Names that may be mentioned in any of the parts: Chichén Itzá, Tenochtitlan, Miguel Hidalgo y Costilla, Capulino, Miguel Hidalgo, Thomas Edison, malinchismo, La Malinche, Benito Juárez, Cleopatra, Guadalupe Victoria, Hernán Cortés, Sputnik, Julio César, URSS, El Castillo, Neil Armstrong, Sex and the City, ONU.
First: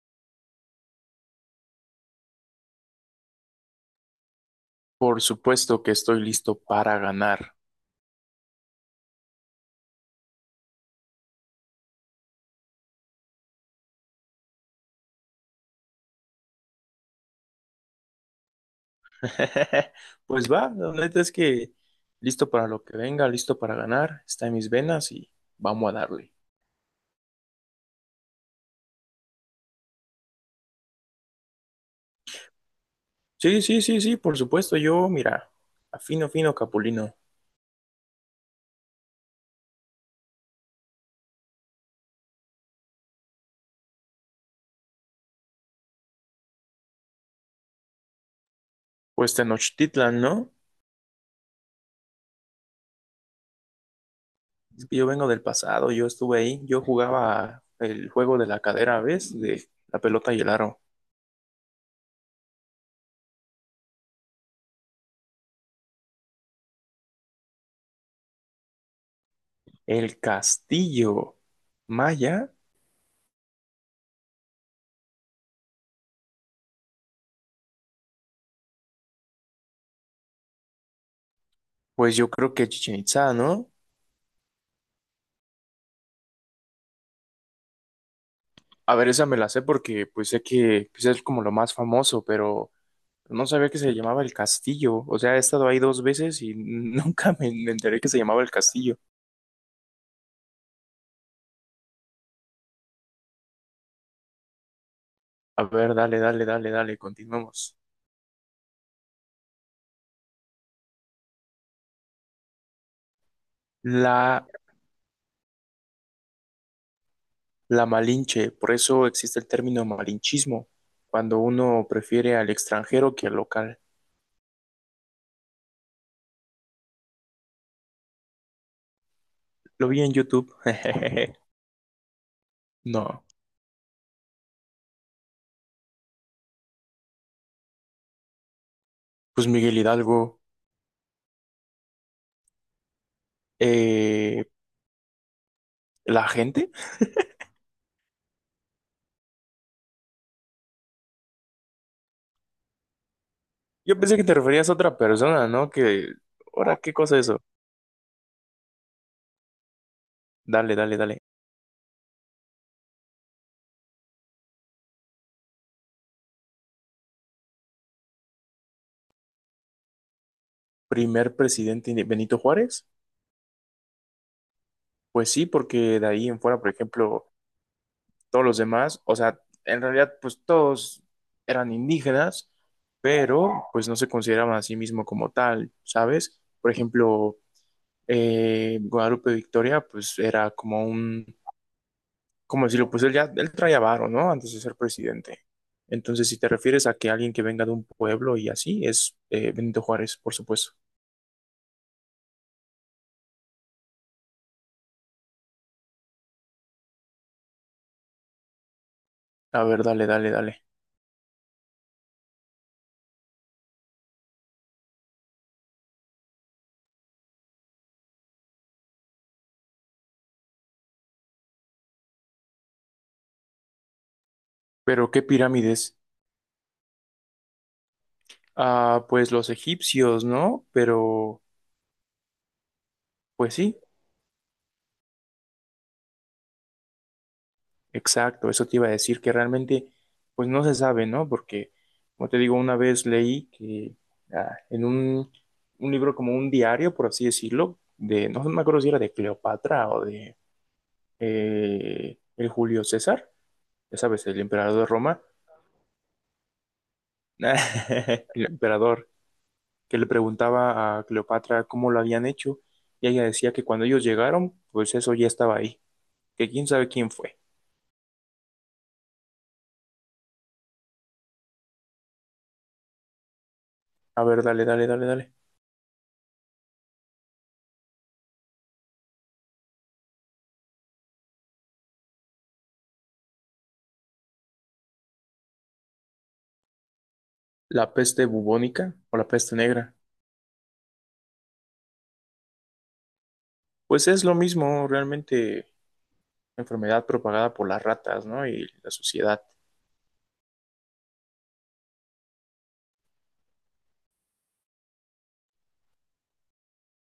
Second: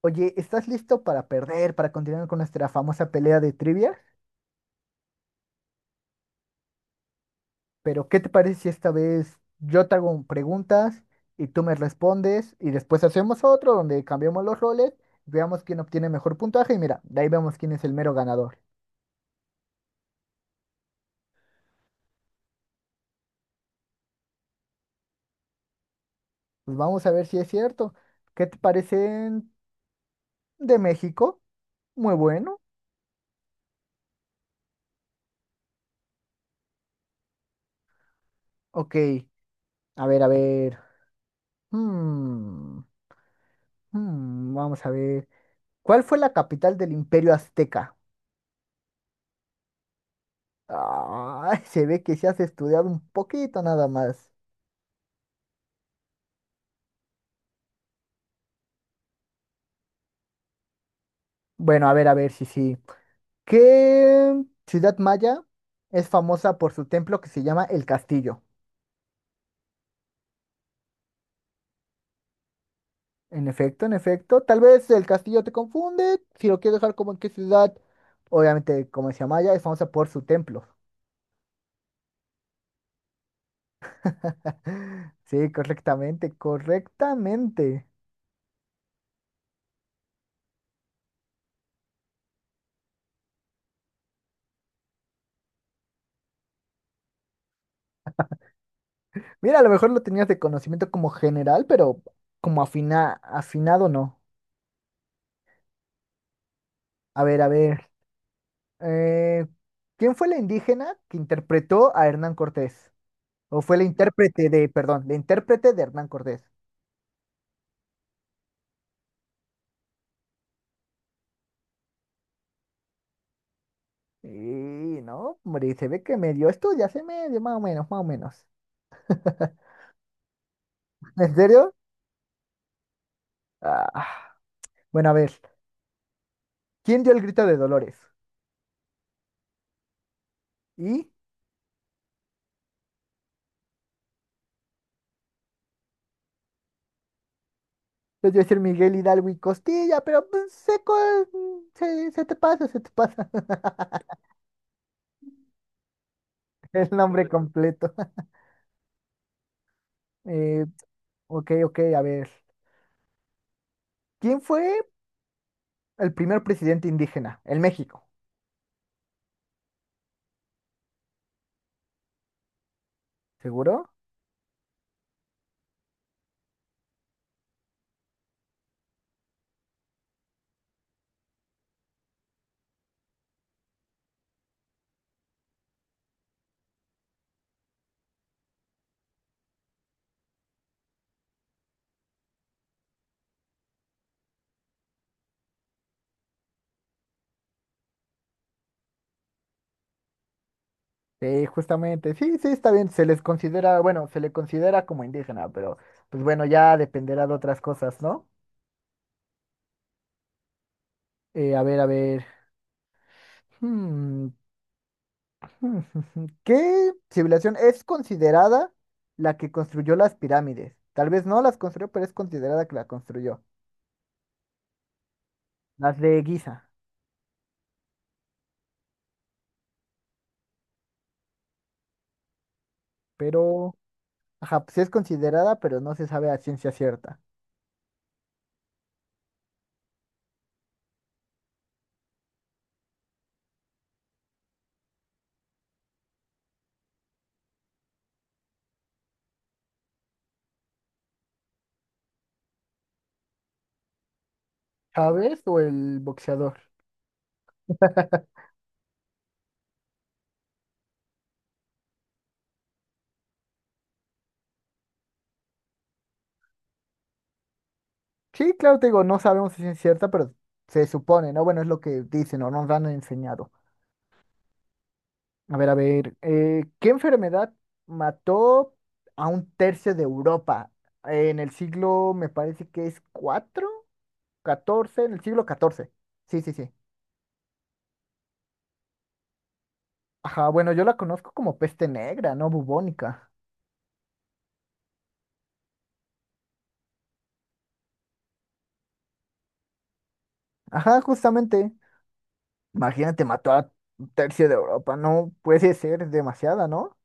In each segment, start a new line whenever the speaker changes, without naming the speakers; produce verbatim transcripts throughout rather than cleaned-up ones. Oye, ¿estás listo para perder, para continuar con nuestra famosa pelea de trivia?
Por supuesto que estoy listo para ganar.
Pero, ¿qué te parece si esta vez yo te hago preguntas y tú me respondes y después hacemos otro donde cambiamos los roles, veamos quién obtiene mejor puntaje y mira, de ahí vemos quién es el mero ganador.
Pues va, la neta es que listo para lo que venga, listo para ganar, está en mis venas y vamos a darle.
Pues vamos a ver si es cierto. ¿Qué te parecen de México? Muy bueno.
Sí, sí, sí, sí, por supuesto, yo, mira, afino, fino, Capulino.
Ok, a ver, a ver. Hmm, hmm, vamos a ver. ¿Cuál fue la capital del Imperio Azteca?
Pues Tenochtitlan, ¿no?
Ah, se ve que se has estudiado un poquito nada más.
Es que yo vengo del pasado, yo estuve ahí, yo jugaba el juego de la cadera, ¿ves? De la pelota y el aro.
Bueno, a ver, a ver, sí, sí. ¿Qué ciudad maya es famosa por su templo que se llama El Castillo?
El castillo maya,
En efecto, en efecto. Tal vez el castillo te confunde. Si lo quieres dejar como en qué ciudad, obviamente, como decía Maya, es famosa por su templo.
pues yo creo que Chichén Itzá, ¿no?
Sí, correctamente, correctamente.
A ver, esa me la sé porque pues sé que pues, es como lo más famoso, pero no sabía que se llamaba El Castillo. O sea, he estado ahí dos veces y nunca me, me enteré que se llamaba El Castillo.
Mira, a lo mejor lo tenías de conocimiento como general, pero como afina, afinado no.
A ver, dale, dale, dale, dale,
A ver, a
continuemos.
ver. Eh, ¿quién fue la indígena que interpretó a Hernán Cortés? ¿O fue la
La,
intérprete de, perdón, la intérprete de Hernán Cortés?
la Malinche, por eso existe el término malinchismo, cuando uno prefiere al extranjero que al local.
Y no, hombre, se ve que medio ya se medio, más o menos, más o menos.
Lo vi en YouTube.
¿En serio?
No,
Ah, bueno, a ver, ¿quién dio el grito de Dolores?
pues Miguel Hidalgo,
Y
eh, la gente.
pues yo decir Miguel Hidalgo y Costilla, pero pues, se, se, se te pasa, se te pasa
Yo pensé que te referías a otra persona, ¿no? Que, ahora,
el
¿qué cosa es
nombre
eso?
completo. Eh,
Dale, dale, dale.
ok, ok, a ver. ¿Quién fue el primer presidente indígena? El México,
Primer presidente inde- Benito Juárez.
¿seguro?
Pues sí, porque de ahí en fuera, por ejemplo, todos los demás, o sea, en realidad, pues todos eran indígenas, pero pues no se consideraban a sí mismo como tal, ¿sabes? Por ejemplo, eh, Guadalupe Victoria, pues era como un, ¿cómo decirlo? Pues él ya, él traía varo, ¿no? Antes de ser presidente. Entonces, si te refieres a que alguien que venga de un pueblo y así, es eh, Benito Juárez, por supuesto.
Sí, justamente, sí, sí, está bien, se les considera, bueno, se le considera como indígena, pero pues bueno, ya dependerá de otras cosas, ¿no?
A ver, dale, dale, dale.
Eh, a ver, a ver, hmm, hmm, hmm, hmm, ¿qué civilización es considerada la que construyó las pirámides? Tal vez no las construyó, pero es considerada que la construyó.
Pero, ¿qué pirámides?
Las de Giza,
Ah, pues los egipcios, ¿no? Pero, pues sí,
pero, ajá, pues sí es considerada, pero no se sabe a ciencia cierta.
exacto, eso te iba a decir que realmente, pues no se sabe, ¿no? Porque, como te digo, una vez leí que ah, en un, un libro como un diario, por así decirlo, de, no me acuerdo si era de Cleopatra o de eh, el Julio César, ya sabes, el emperador de Roma,
¿Chávez o el boxeador?
el emperador que le preguntaba a Cleopatra cómo lo habían hecho, y ella decía que cuando ellos llegaron, pues eso ya estaba ahí, que quién sabe quién fue.
Sí, claro, te digo, no sabemos si es cierta, pero se supone, ¿no? Bueno, es lo que dicen o nos han enseñado.
A ver, dale, dale, dale, dale.
A ver, a ver, eh, ¿qué enfermedad mató a un tercio de Europa en el siglo, me parece que es cuatro catorce, en el siglo catorce. Sí, sí, sí.
¿La peste bubónica o la peste negra?
Ajá, bueno, yo la conozco como peste negra, ¿no? Bubónica.
Pues es lo mismo, realmente enfermedad propagada por las ratas, ¿no? Y la suciedad.
Ajá, justamente. Imagínate, mató a un tercio de Europa, no puede ser demasiada, ¿no?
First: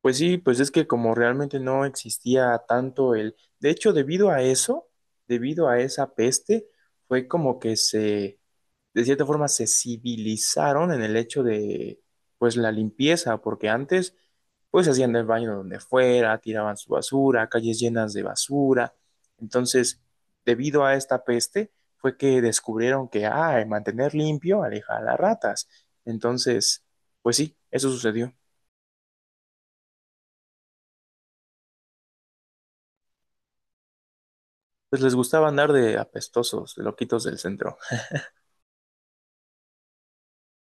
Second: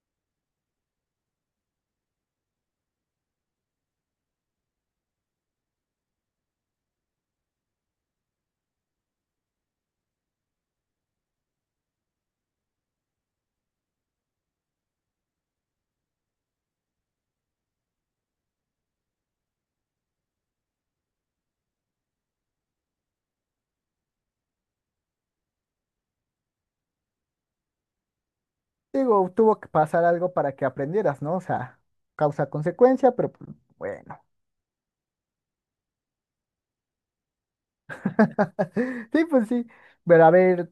Pues sí, pues es que como realmente no existía tanto el... De hecho, debido a eso, debido a esa peste, fue como que se de cierta forma se civilizaron en el hecho de, pues, la limpieza, porque antes, pues, hacían el baño donde fuera, tiraban su basura, calles llenas de basura. Entonces, debido a esta peste, fue que descubrieron que, ah, mantener limpio aleja a las ratas. Entonces, pues sí, eso sucedió.
Digo, tuvo que pasar algo para que aprendieras, ¿no? O sea, causa-consecuencia, pero pues, bueno.
Pues les gustaba andar de apestosos, de loquitos del centro.
Sí, pues sí. Pero a ver,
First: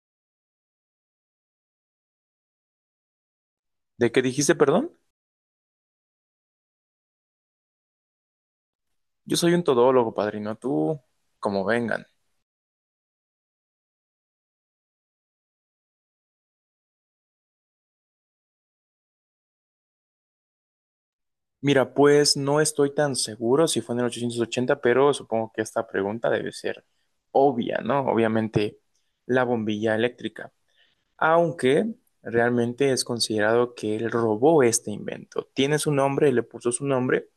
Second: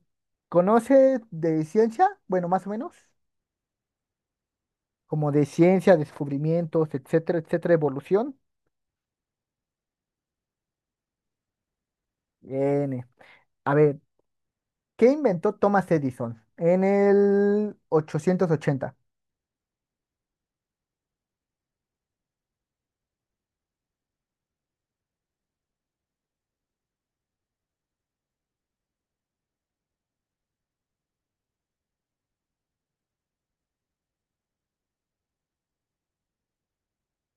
¿conoce de ciencia? Bueno, más o menos.
¿De qué dijiste, perdón?
Como de ciencia, descubrimientos, etcétera, etcétera, evolución.
Yo soy un todólogo, padrino, tú, como vengan.
N. A ver, ¿qué inventó Thomas Edison en el ochocientos ochenta?
Mira, pues no estoy tan seguro si fue en el ochocientos ochenta, pero supongo que esta pregunta debe ser obvia, ¿no? Obviamente la bombilla eléctrica, aunque realmente es considerado que él robó este invento. Tiene su nombre, le puso su nombre,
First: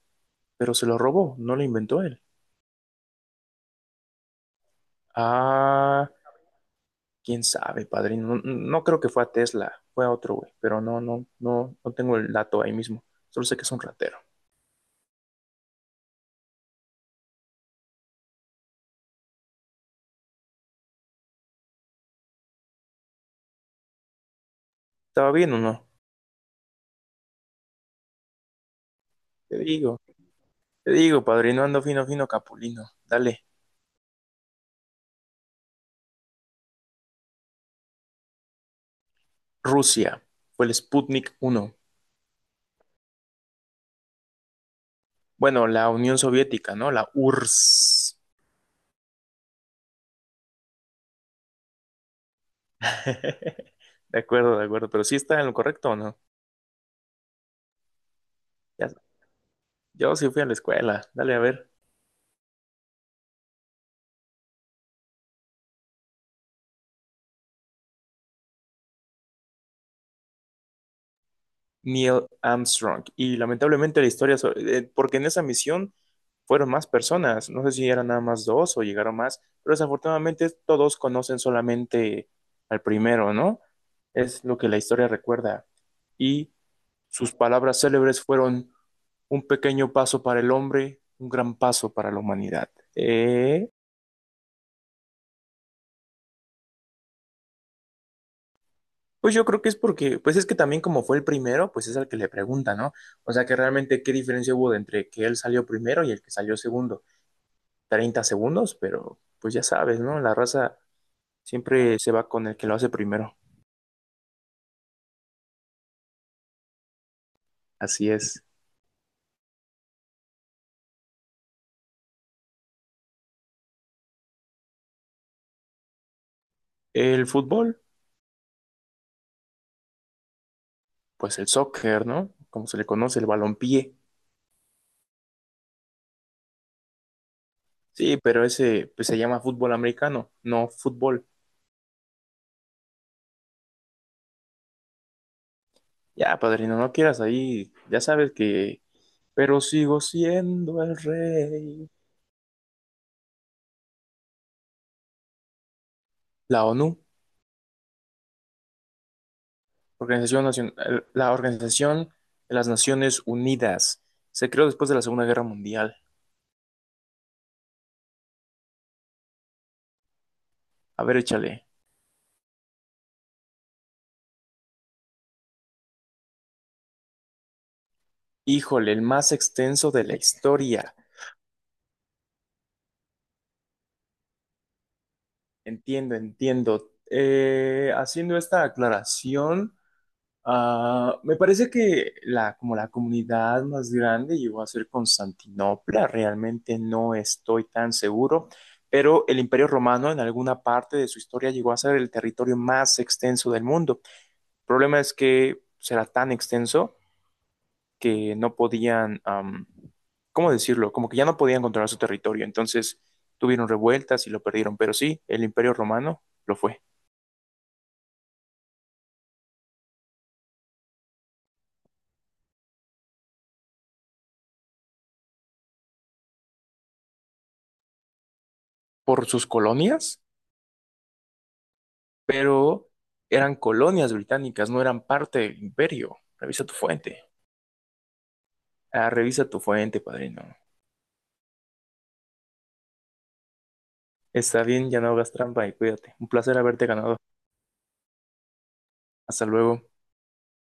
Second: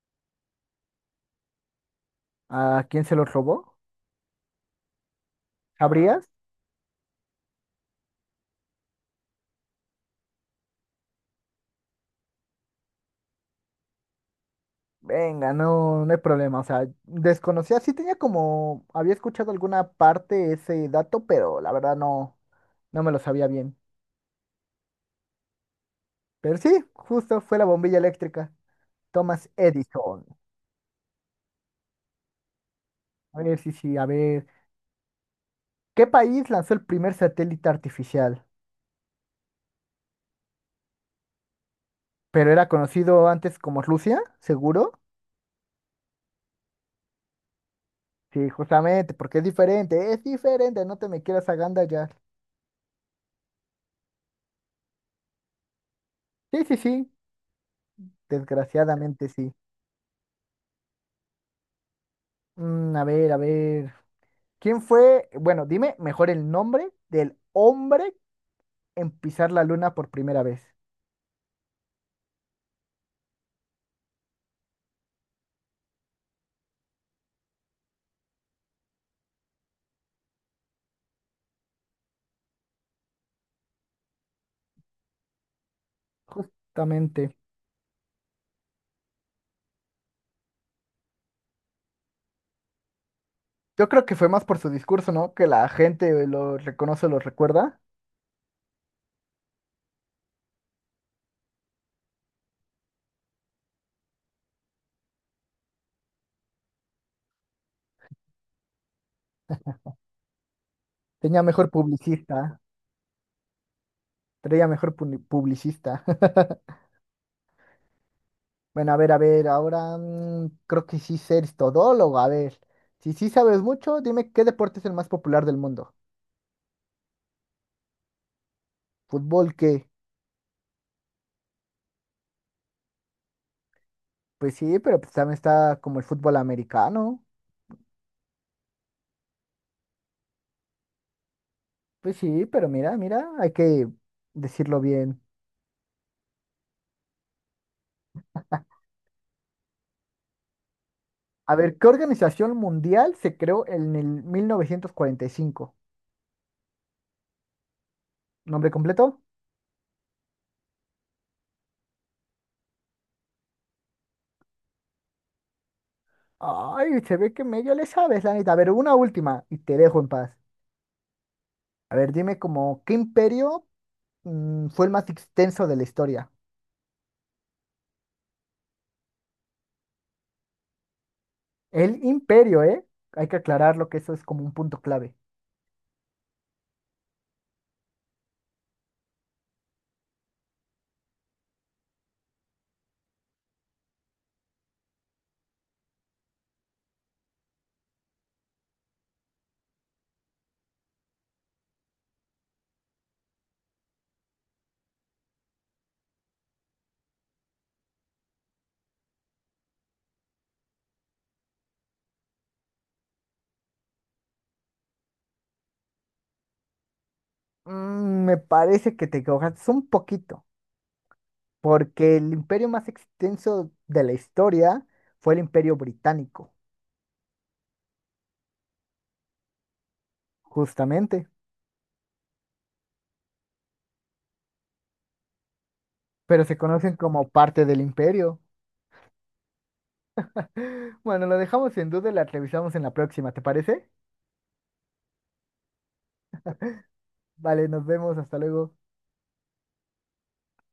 pero se lo robó, no lo inventó él.
¿A quién se lo robó?
Ah,
¿Sabrías?
quién sabe, padrino. No, no creo que fue a Tesla, fue a otro güey, pero no, no, no, no tengo el dato ahí mismo. Solo sé que es un ratero.
Venga, no, no hay problema. O sea, desconocía, sí tenía como, había escuchado alguna parte ese dato, pero la verdad no, no me lo sabía bien.
¿Estaba bien o no?
Pero sí, justo fue la bombilla eléctrica. Thomas
Te digo.
Edison.
Te digo, padrino, ando fino, fino, capulino.
A
Dale.
ver, sí, sí, a ver. ¿Qué país lanzó el primer satélite artificial?
Rusia fue el Sputnik uno.
Pero era conocido antes como Rusia, seguro.
Bueno, la Unión Soviética, ¿no? La U R S S.
Sí, justamente, porque es diferente, es diferente, no te me quieras agandallar.
De acuerdo, de acuerdo. Pero sí está en lo correcto, ¿o no?
Sí, sí, sí,
Ya-
desgraciadamente sí.
yo sí fui a la escuela. Dale, a ver.
Mm, a ver, a ver. ¿Quién fue, bueno, dime mejor el nombre del hombre en pisar la luna por primera vez?
Neil Armstrong. Y lamentablemente la historia, so- eh, porque en esa misión fueron más personas. No sé si eran nada más dos o llegaron más. Pero desafortunadamente todos conocen solamente al primero, ¿no? Es lo que la historia recuerda. Y
Justamente.
sus palabras célebres fueron un pequeño paso para el hombre, un gran paso para la humanidad. Eh,
Yo creo que fue más por su discurso, ¿no? Que la gente lo reconoce, lo recuerda.
pues yo creo que es porque, pues es que también como fue el primero, pues es al que le pregunta, ¿no? O sea que realmente qué diferencia hubo entre que él salió primero y el que salió segundo. Treinta segundos, pero pues ya sabes, ¿no? La raza
Tenía mejor
siempre se va con el
publicista,
que lo hace primero.
tenía mejor puni- publicista.
Así es.
Bueno, a ver, a ver, ahora mm, creo que sí eres todólogo, a ver. Si sí sabes mucho, dime qué deporte es el más popular del mundo.
El fútbol,
¿Fútbol qué?
pues el soccer, ¿no? Como se le conoce, el balompié.
Pues sí, pero pues también está como el fútbol americano.
Sí, pero ese pues se llama fútbol americano, no fútbol.
Pues sí, pero mira, mira, hay que decirlo bien.
Ya, padrino, no quieras ahí. Ya sabes que. Pero sigo siendo el
A ver, ¿qué
rey.
organización mundial se creó en el mil novecientos cuarenta y cinco?
La O N U,
¿Nombre completo?
Organización Nacion- eh, la Organización de las Naciones Unidas, se creó después de la Segunda Guerra Mundial.
Ay, se ve que medio le sabes, la neta. A ver, una última y te dejo en paz.
A ver, échale.
A ver, dime como, ¿qué imperio mm, fue el más extenso de la historia?
Híjole, el más extenso de la historia.
El imperio, ¿eh? Hay que aclararlo que eso es como un punto clave.
Entiendo, entiendo. Eh, haciendo esta aclaración, ah, me parece que la, como la comunidad más grande llegó a ser Constantinopla, realmente no estoy tan seguro, pero el Imperio Romano en alguna parte de su historia llegó a ser el territorio más extenso del mundo. El problema es que será tan extenso que no podían, am, ¿cómo decirlo? Como que ya no podían controlar su territorio, entonces tuvieron revueltas y lo perdieron, pero sí, el Imperio Romano lo fue.
Mm, me parece que te equivocaste un poquito, porque el imperio más extenso de la historia fue el imperio británico.
Por sus colonias.
Justamente,
Pero eran colonias británicas, no eran parte del imperio.
pero se
Revisa tu
conocen
fuente.
como parte del imperio.
Ah, revisa tu fuente, padrino.
Bueno, lo dejamos en duda y la revisamos en la próxima, ¿te parece?
Está bien, ya no hagas trampa y cuídate. Un placer haberte ganado.
Vale, nos vemos, hasta luego.
Hasta luego.